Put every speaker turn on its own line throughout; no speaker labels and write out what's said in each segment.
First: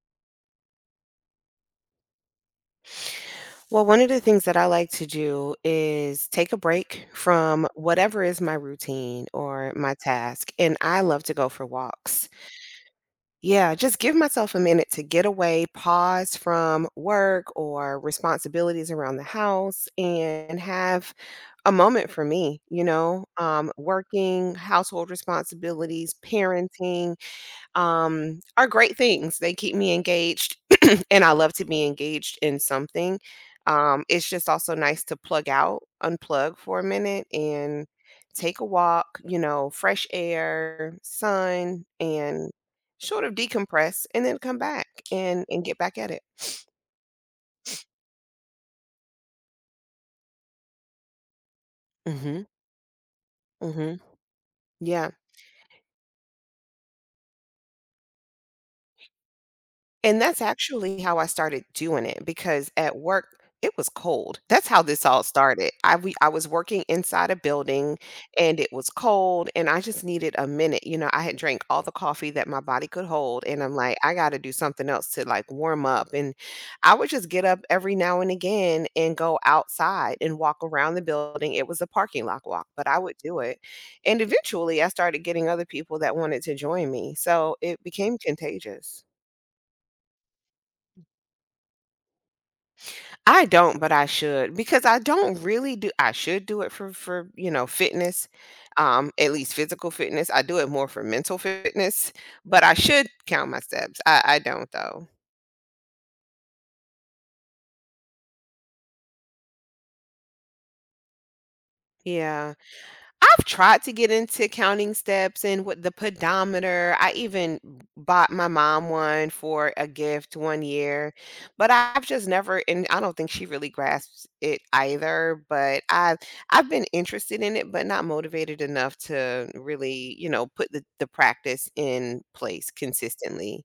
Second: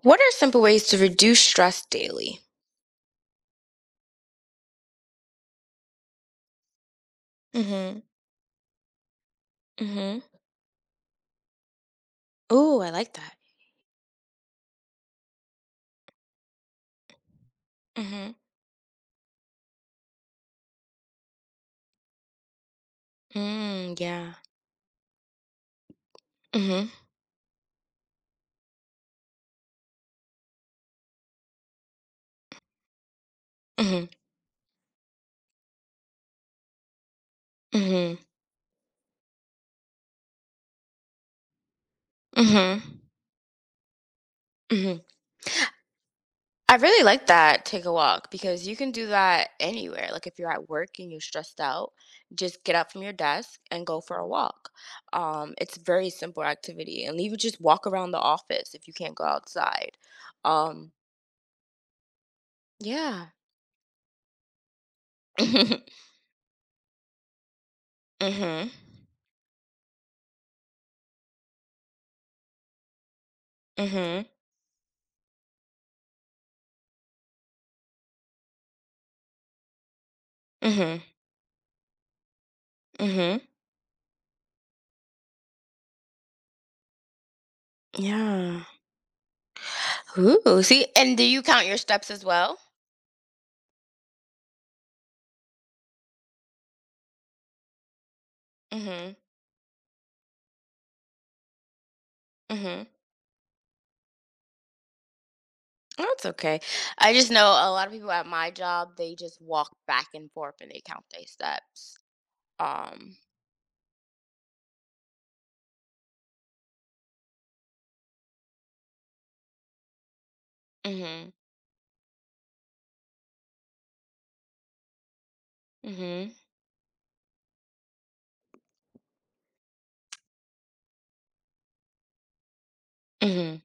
What are simple ways to reduce stress daily?
Well, one of the things that I like to do is take a break from
Mhm.
whatever is my routine or my
Mhm.
task, and I love to go for walks.
Ooh, I like that.
Yeah, just give myself a minute to get away, pause from work or
Mhm.
responsibilities around the house, and have a moment for me,
Mm, yeah.
working, household responsibilities,
Mhm.
parenting, are great things. They keep me engaged, and I love to be engaged in something. Um,
Mhm.
it's just also nice to plug out, unplug for a minute, and
Mhm.
take a walk, you know, fresh air, sun, and
Mhm.
sort of decompress and then come back
Mhm.
and get back at it.
I really like that take a walk because you can do that anywhere. Like if you're at work and you're stressed out,
mm
just get up from your desk
hmm Mm
and
hmm
go for a walk.
Yeah.
It's very simple activity and even just walk around the office if you can't go outside.
And that's
Um,
actually how I started doing it because at work,
yeah.
it was cold. That's how this all started.
Mhm.
I was working inside a building and it
Mhm.
was cold and I just needed a minute. You know, I had drank all the coffee that my body could hold and I'm like, I
Mhm.
got to do something else to like warm up and I would just get up every now and again and go outside and walk around the
Mhm.
building. It was a parking lot walk, but I would do
Mhm.
it. And eventually I started getting other people that wanted to join me. So it became
Yeah.
contagious.
Ooh, see, and do you count your steps as well?
I don't, but I should because I don't really do I should do it for, you know, fitness,
Mhm,
at least physical fitness. I do it more for mental fitness, but I
mhm.
should count my steps. I don't though.
That's okay. I just know a lot of people at my job, they just walk back and forth and they count their steps.
Yeah.
Um,
I've tried to get into counting steps and with the pedometer. I even bought my mom one for a gift one year,
mhm,
but I've just never, and I don't think she really grasps it either. But I've
mhm,
I've been interested in it, but not motivated enough to really, you know, put the practice in place
mhm.
consistently.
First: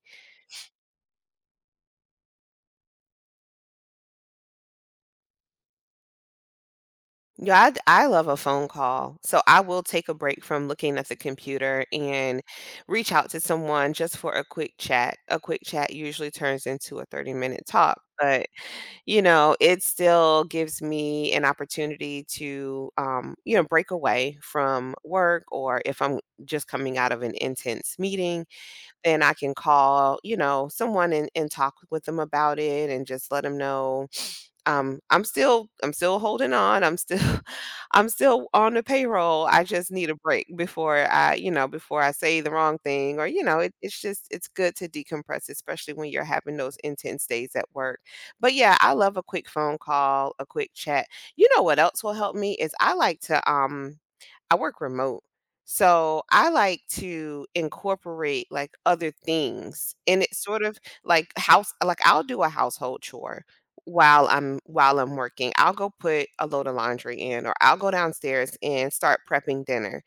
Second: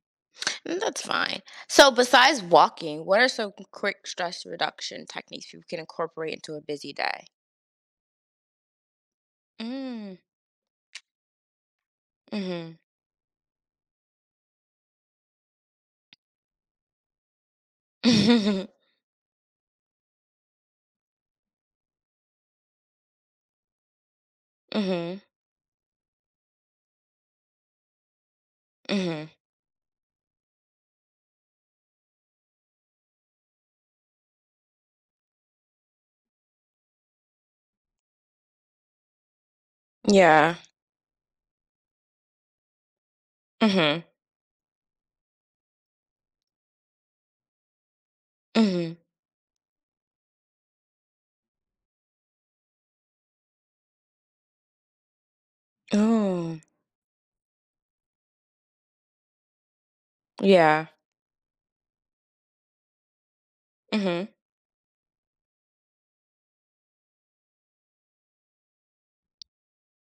And that's fine. So, besides walking, what are some quick stress reduction techniques you can incorporate into a busy day?
Yeah, I love a phone call. So I will take a
Mm,
break from looking at the computer and
mhm,
reach out to someone just for a quick chat. A quick chat usually turns into a 30-minute talk, but,
mhm,
you know, it still gives me an opportunity to, you know, break away from
mhm.
work or if I'm just coming out of an intense meeting, then I can call, you know, someone and talk with them about it and just let them know I'm still holding on. I'm still I'm still on the payroll. I just need a break
Yeah,
before I, you know, before I say the wrong thing or, you know, it's
mhm,
just it's good to decompress, especially when you're having those intense days at work. But yeah, I
mhm.
love a quick phone call, a quick chat. You know what else will help me is I like to I work remote. So I
Oh,
like to incorporate like other things and it's sort of
yeah,
like house like I'll do a household chore while
mhm,
I'm while I'm working, I'll go put a load of laundry in or I'll go downstairs and start prepping dinner.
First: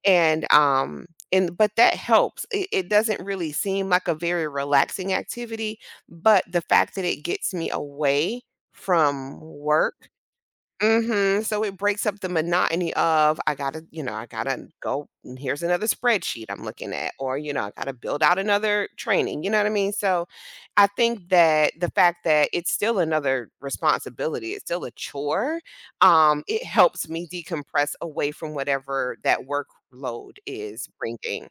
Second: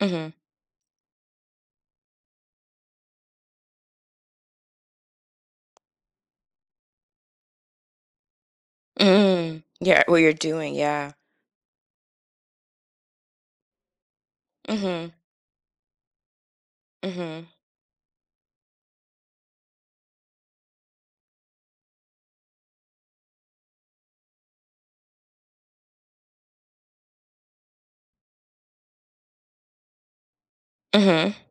mhm.
And, um and but that helps. It doesn't really seem like a very relaxing activity, but the fact that it gets me away from
Mm. Yeah,
work.
what you're doing, yeah.
Mhm, so it breaks up the monotony of, I gotta, you know, I gotta go
Mhm.
and here's another spreadsheet I'm looking at, or,
Mhm.
you know, I gotta build out another training, you know what I mean? So, I think that the fact that it's still another responsibility, it's still a chore, it helps me decompress away from whatever that workload is
Mhm.
bringing.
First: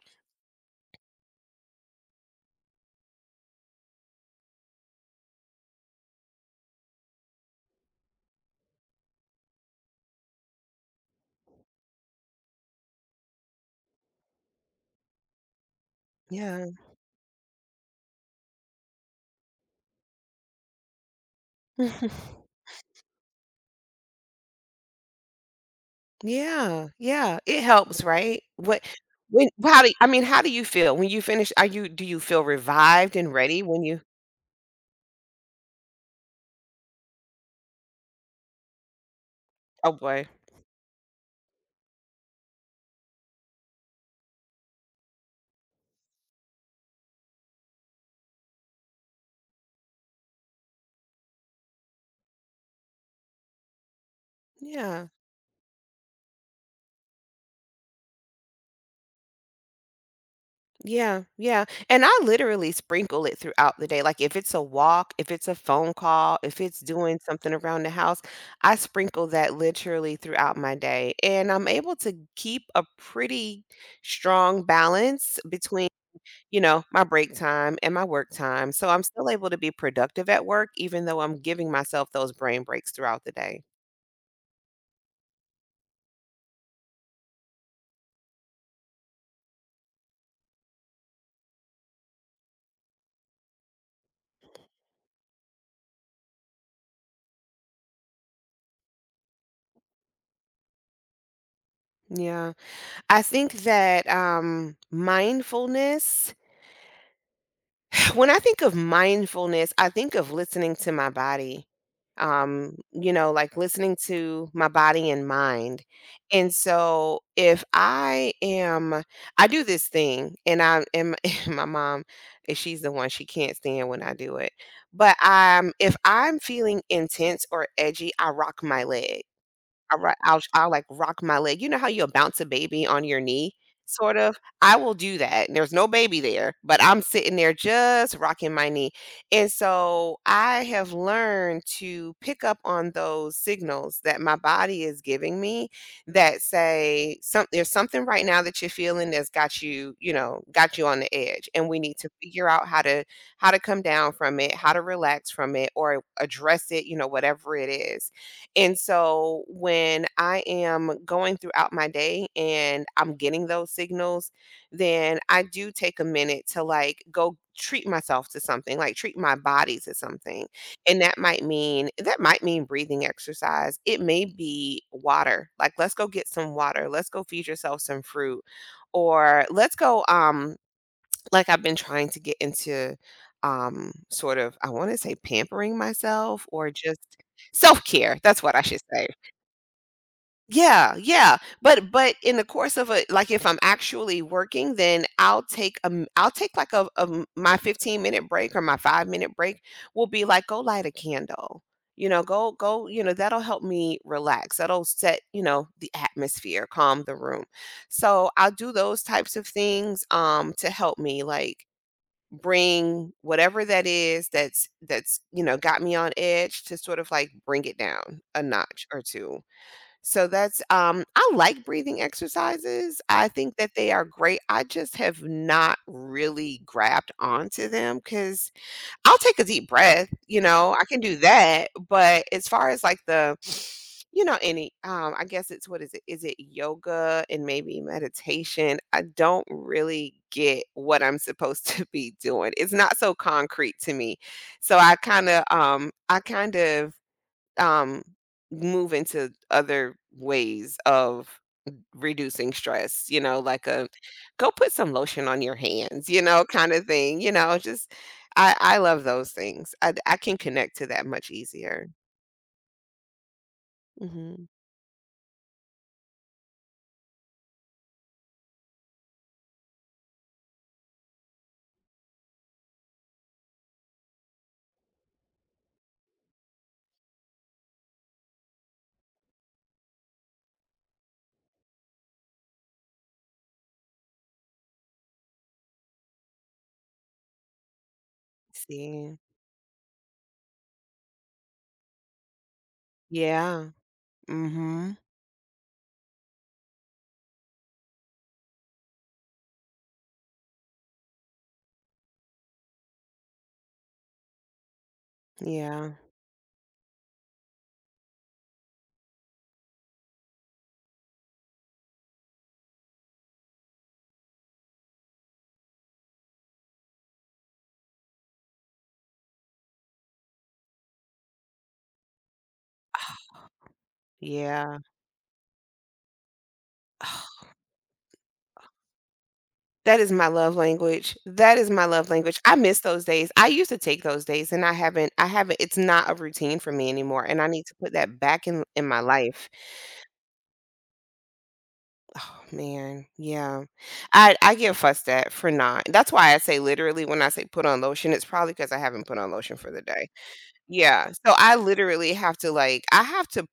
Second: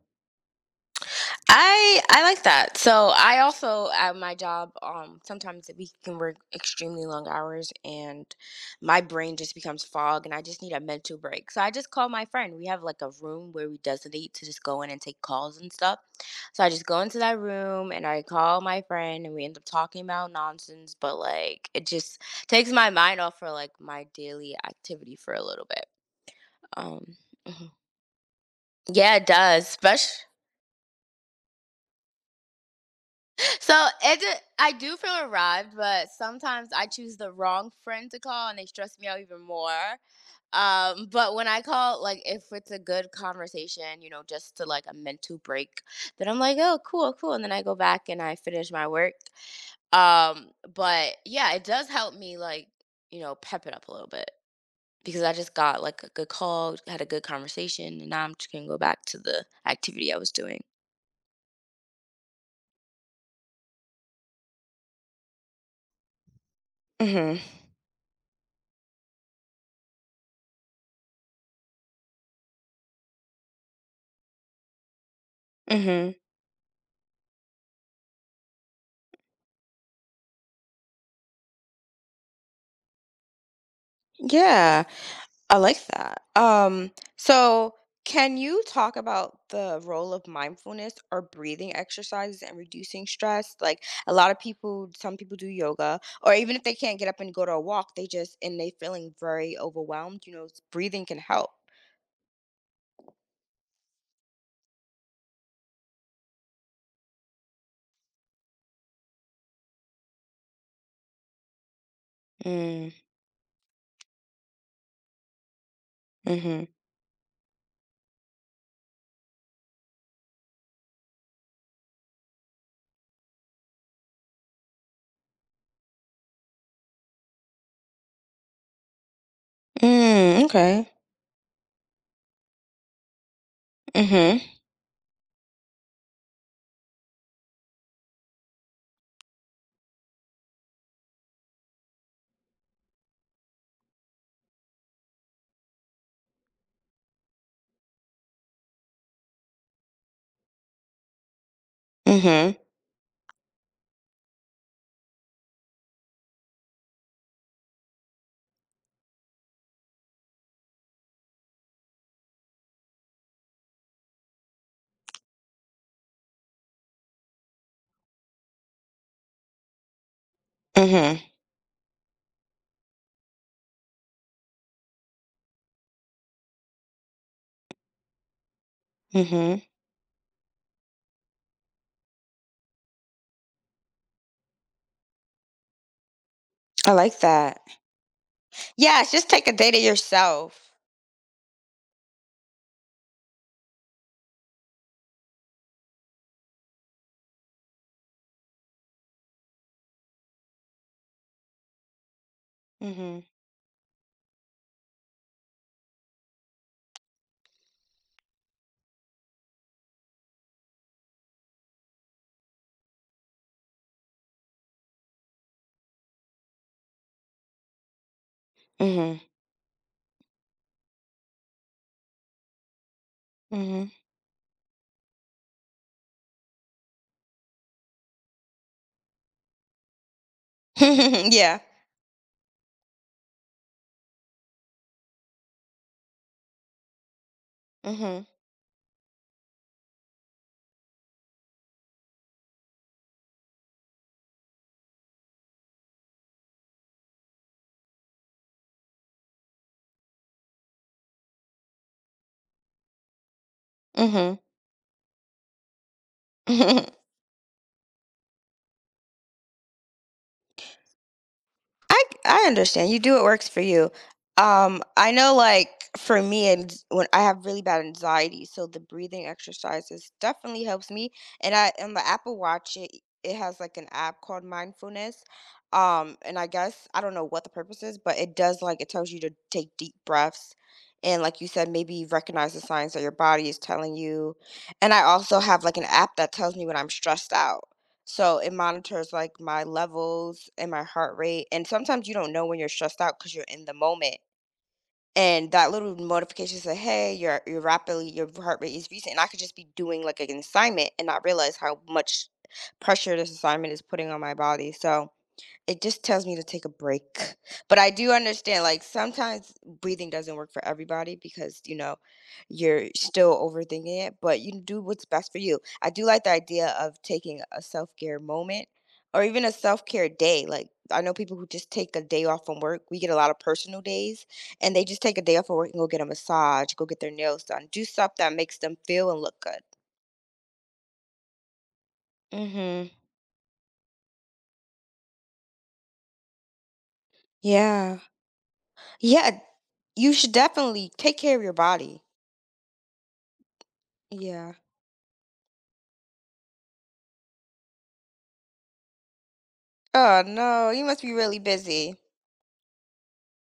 I like that. So I also at my job, sometimes we can work extremely long hours, and my brain just becomes fog, and I just need a mental break. So I just call my friend. We have like a room where we designate to just go in and take calls and stuff. So
Yeah.
I just go into that room and I call my friend, and we end up talking about nonsense, but like it just takes my mind off for like my daily activity for a little bit.
Yeah,
Um,
yeah, it
mhm.
helps, right? What
Yeah, it
when
does.
how do I
Special.
mean, how do you feel when you finish? Are you do you feel revived and ready when
So
you
it, d- I do feel arrived, but sometimes I choose the wrong friend to call, and they stress me out even
Oh
more.
boy.
But when I call, like if it's a good conversation, you know, just to like a mental break, then I'm like, oh, cool, cool, and then I go back and I finish my work. Um, but yeah, it does help me like you know pep it up a little bit
Yeah.
because I just got like a good call, had a good conversation, and now I'm just gonna go back to the activity I was doing.
Yeah, yeah. And I literally sprinkle it throughout the day. Like if it's a walk, if it's a phone call, if it's doing
Mhm.
something around the house, I sprinkle that literally throughout my day. And I'm able to keep a pretty strong balance between
Mhm.
you know, my break time and my work time. So I'm still able to be productive at work, even though I'm giving myself those brain breaks throughout the day.
Yeah. I like that. So can you talk about the role of mindfulness or breathing exercises and reducing stress? Like a lot of people some people do yoga or even if they can't get up and go to a walk, they just and they feeling very overwhelmed, breathing can help.
Yeah. I think that mindfulness when I think of mindfulness, I think of listening to my body.
Mm,
You know, like listening to my body and mind. And
mhm.
so if I am I do this thing and I am my mom, eh, she's the one she can't stand when I do it. But if I'm feeling intense or edgy, I rock my leg. All right, I'll
Mm,
I'll, like,
okay.
rock my leg. You know how you'll bounce a baby on your knee, sort of?
Mhm.
I will do that, and there's no baby there, but I'm sitting there just rocking my knee, and so I have learned to pick up on those signals that my body is giving me that say, some there's something right now that you're feeling that's got you, you know, got you on the edge, and we need to figure
Mhm.
out how to come down from it, how to relax from it, or address it, you know, whatever it is. And so when I am going throughout my day and I'm getting those signals, then I do take a minute to like go treat myself to something, like treat my body to something. And that
Mhm.
might mean that might mean breathing exercise. It may be water. Like let's go get some water. Let's go feed yourself some fruit or
Mhm.
let's go like, I've been trying to get into, sort of, I wanna say pampering myself or
I
just
like that.
self-care, that's what I should
Yeah,
say.
it's just take a day to yourself.
Yeah, yeah, but in the course of a like, if I'm actually working, then I'll take, like, my 15-minute break or my five-minute break will be like, "Go light a candle." You know, "Go go" you know,
Mhm.
that'll help me relax, that'll set, you know, the atmosphere, calm the room. So, I'll do those types of things, to help me, like bring whatever that is that's, you know, got me on edge to sort of, like, bring it down a notch or
Mhm.
2. So that's, I like breathing exercises. I think that they
Mhm.
are great. I just have not really grabbed onto them because. I'll take a deep breath, you know, I can do
Yeah.
that, but as far as like the you know, any I guess it's what is it? Is it yoga and maybe
Mhm.
meditation? I don't really get what I'm supposed to be doing. It's not so concrete to me. So I kind of um move into other ways of reducing stress, you know, like a
Mhm. Mhm.
go put some lotion on your hands, you know, kind of thing, you know, just I love those things. I can connect to that much easier.
I understand. You do what works for you.
Mhm.
I know like for me and when I have really bad anxiety, so the breathing exercises definitely helps me. And I and the Apple Watch it has like an app called Mindfulness. And I guess I don't know what the purpose is, but it does like it tells you to take deep breaths and like you said, maybe recognize the signs that your body is telling you. And I also have like an app that tells me when I'm stressed out. So it monitors
See.
like my levels and my heart rate. And sometimes you don't know when you're stressed out because you're in
Yeah.
the moment.
Mhm.
And that little notification said, "Hey, you're rapidly your heart rate is recent." And I could just be doing like an assignment and not realize how much pressure this assignment is putting on my body. So it
Yeah.
just tells me to take a break. But I do understand, like, sometimes breathing doesn't work for everybody because, you know, you're still overthinking it, but you do what's best for you. I do like the idea of taking a self care moment or even a self care day. Like, I know people who just take a day off from work. We get a lot of personal days, and
Yeah.
they just take a day off from work and go get a massage, go get their nails done, do stuff that makes them feel and look good.
That is my love language. That is my love language.
Mm
I miss those
hmm.
days. I used to take those days and I haven't it's not a routine for me anymore and I need to put
Yeah.
that back in my
Yeah.
life.
You should definitely take care of your body.
Man, yeah. I
Yeah.
get fussed at for not that's why I say literally when I say put on lotion, it's probably because I haven't put on lotion for the day.
Oh no, you must
Yeah,
be
so
really
I
busy.
literally have to, like I have to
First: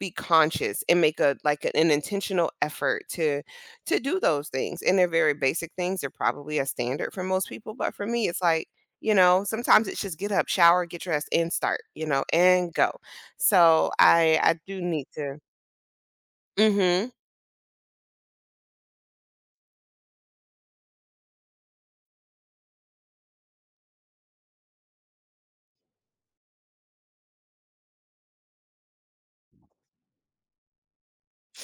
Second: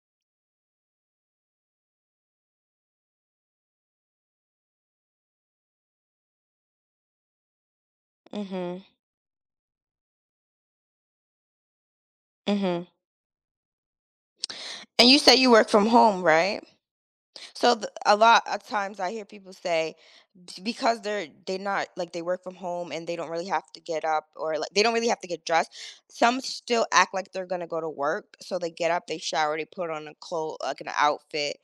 be conscious and make a like, an intentional effort to do those things, and they're very basic things, they're probably a standard for most people, but for me, it's like,
Mhm.
you know, sometimes it's just get up, shower, get dressed, and start, you know, and
Mhm.
go. So I do need
And you
to
said you work from home, right?
Mhm.
So th a lot of times I hear people say "B- because they're they not like they work from home and they don't really have to get up or like they don't really have to get dressed. Some still act like they're gonna go to work, so they get up, they shower, they put on a clothes like an outfit,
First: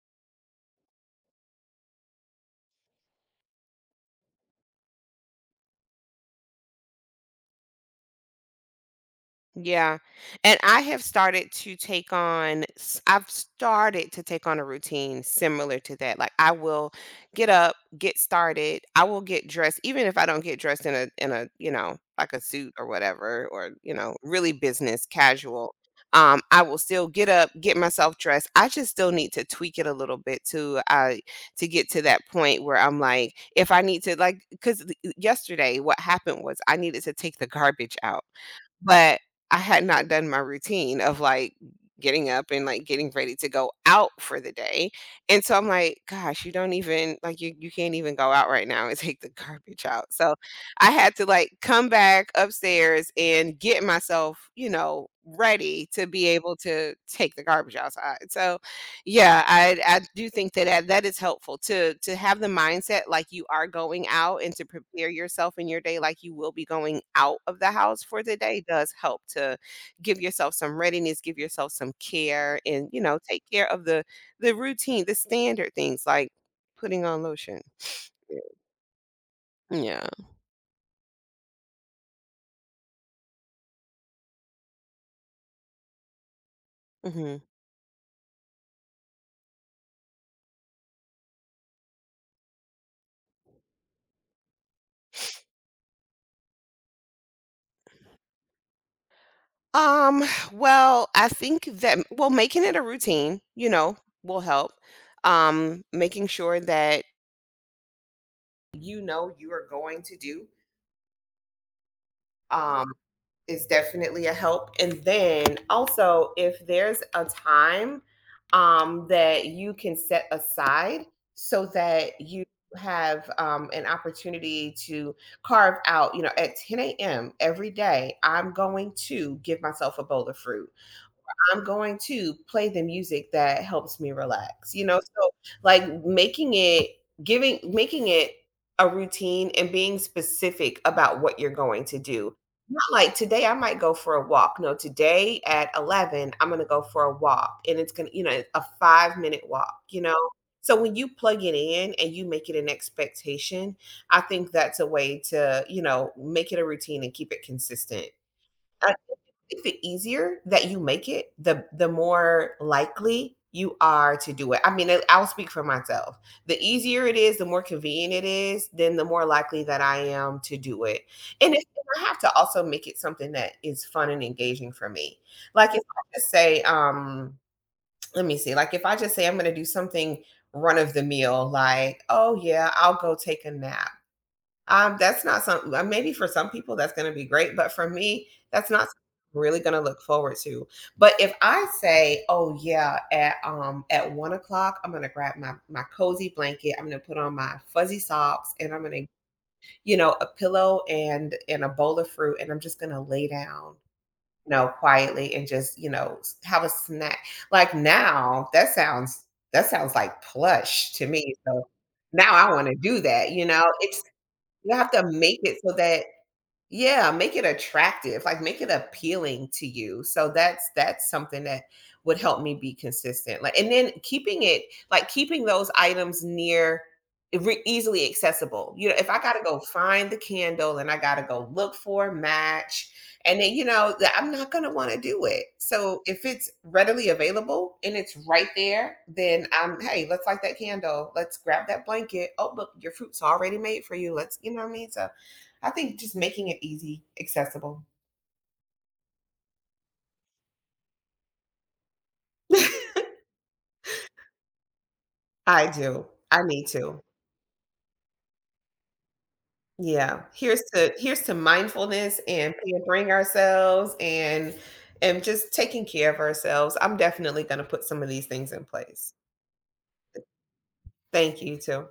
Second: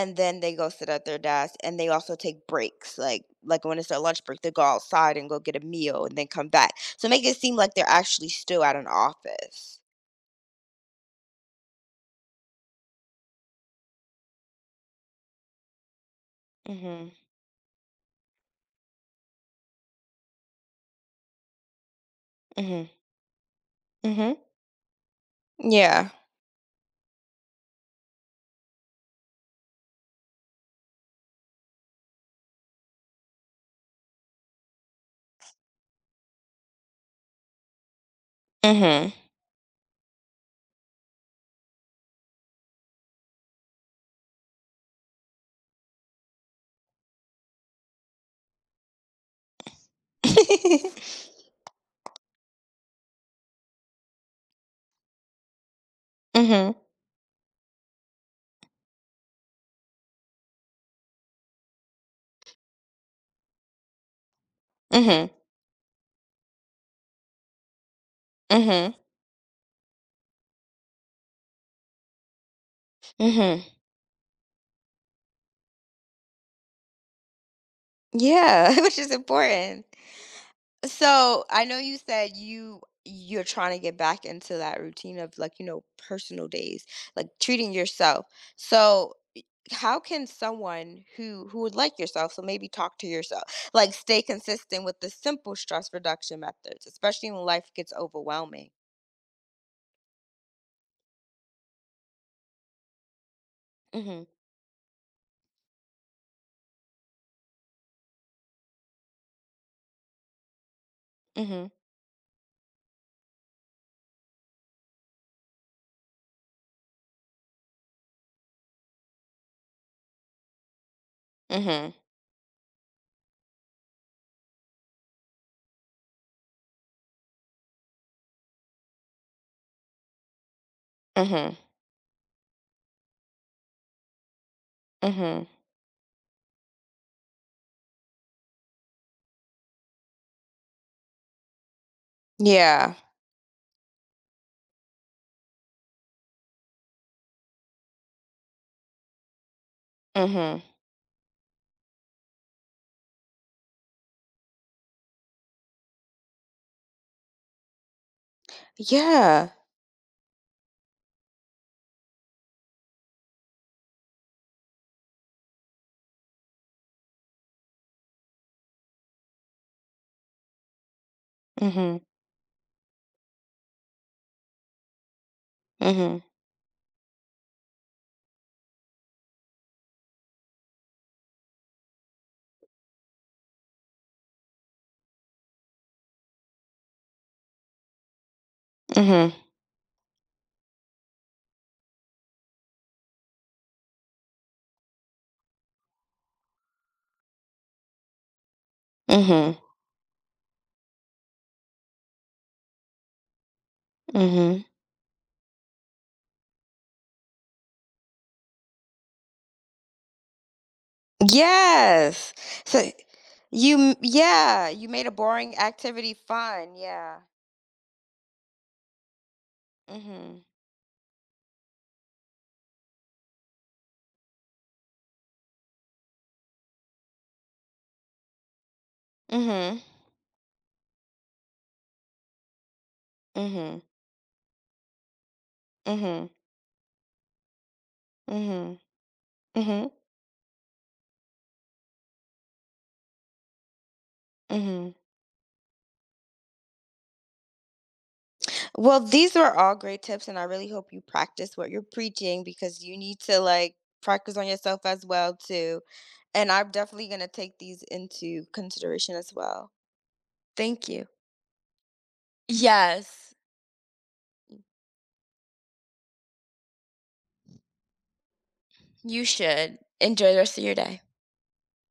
and then they go sit at their desk. And they also take breaks, like when it's their lunch break, they go outside and go get a meal and then come back. So make it seem like they're actually still at an office.
Yeah. And I have started to take on s I've started to take on a routine similar to that. Like I will
Mhm.
get up, get started, I will get dressed, even if I don't get dressed in a, you know, like a suit or
Mhm.
whatever, or, you know,
Mhm.
really business casual.
Yeah.
I will still get up, get myself dressed. I just still need to tweak it a little bit to get to that point where I'm like, if I need to like because yesterday what happened was I needed to take the garbage out
Mhm.
but I had not done my routine of, like, getting up and, like, getting ready to go out for the day, and so I'm like, "Gosh, you don't even like, you can't even go out right now and take the garbage out." So, I had to, like, come back upstairs and get myself, you know, ready to be able
Mhm.
to take the garbage outside. So yeah, I do think that is helpful to have the mindset like you are going out, and to prepare
Mhm.
yourself in your day like you will be going out of the house for the day does
Mhm.
help to give yourself some readiness, give yourself some care, and take
Mhm.
care of the routine, the standard things like putting on lotion.
Yeah, which is important.
Yeah.
So, I know you said you're trying to get back into that routine of like, you know, personal days, like
Hmm.
treating yourself. So, how can someone who would like yourself, so maybe talk to yourself, like stay consistent with the simple stress reduction methods, especially when life gets overwhelming?
Um, well, I think that, well, making it a routine,
Mhm.
will help. Making sure that you know you are going to do,
Mhm.
um, is definitely a help. And then also, if there's a time, that you can set aside so
Mhm.
that you have, an opportunity to carve out, you know, at 10 a.m. every day, I'm going to give myself a bowl of fruit.
Mhm.
I'm going to play the music that helps me relax, you know? So,
Mhm.
like, making it a routine and being specific about what you're going to do. Not
Yeah.
like, "Today I might go for a walk." No, "Today at 11, I'm gonna go for a walk," and it's gonna, you know, a five-minute walk, you know?
Mhm.
So, when you plug it in and you make it an expectation, I think that's a way to, you know, make it a routine and keep it consistent.
Yeah.
Think the easier that you make it, the more likely you are to do it. I mean, I'll speak for myself. The easier it is, the more convenient it is, then the more likely that I am to do it. And it's,
Mhm.
I have to also make it something that is fun and engaging for me. Like, if I
Mhm.
just say, let me see, like, if I just say I'm going to do something run of the mill, like, oh yeah, I'll go take a nap. That's not something, maybe for some people that's gonna be great, but for me, that's not something
Mhm.
I'm really gonna look forward to. But if I say, "Oh yeah, at 1 o'clock, I'm gonna grab my cozy blanket, I'm gonna put on my fuzzy socks, and I'm gonna,
Mhm.
you know, a pillow and a bowl of fruit, and I'm just gonna lay down, you
Mhm.
know, quietly, and just, you know, have a snack." Like, now that sounds like plush to me. So
Yes.
now I want to
So
do that, you know.
you,
It's
yeah,
you
you
have to
made a
make
boring
it so that,
activity fun.
yeah,
Yeah.
make it attractive, like, make it appealing to you, so
Mhm.
that's something that would help me be consistent, like, and then keeping it, like, keeping those items near, eh, re easily accessible, you know, if I gotta go
Mhm.
find the candle and I gotta go look for a match, and then, you
Mhm.
know, that I'm not gonna wanna do it. So if
Mhm.
it's readily available and it's right
Mhm.
there, then I'm,
Mhm.
"Hey, let's light that candle, let's grab that blanket, oh, look, your fruit's already made for you, let's" you know what I mean?
Mhm.
So I think just making it easy, accessible.
Well, these were all great tips and I really hope you practice what you're preaching because you need to like practice on yourself as well
I
too.
do. I
And
need
I'm
to.
definitely going to take these into consideration as well.
Yeah. Here's
Thank
to
you.
mindfulness and pampering
Yes,
ourselves, and just taking care of ourselves. I'm definitely going to put some of these things in place.
you should. Enjoy the rest of your day.
Thank you too.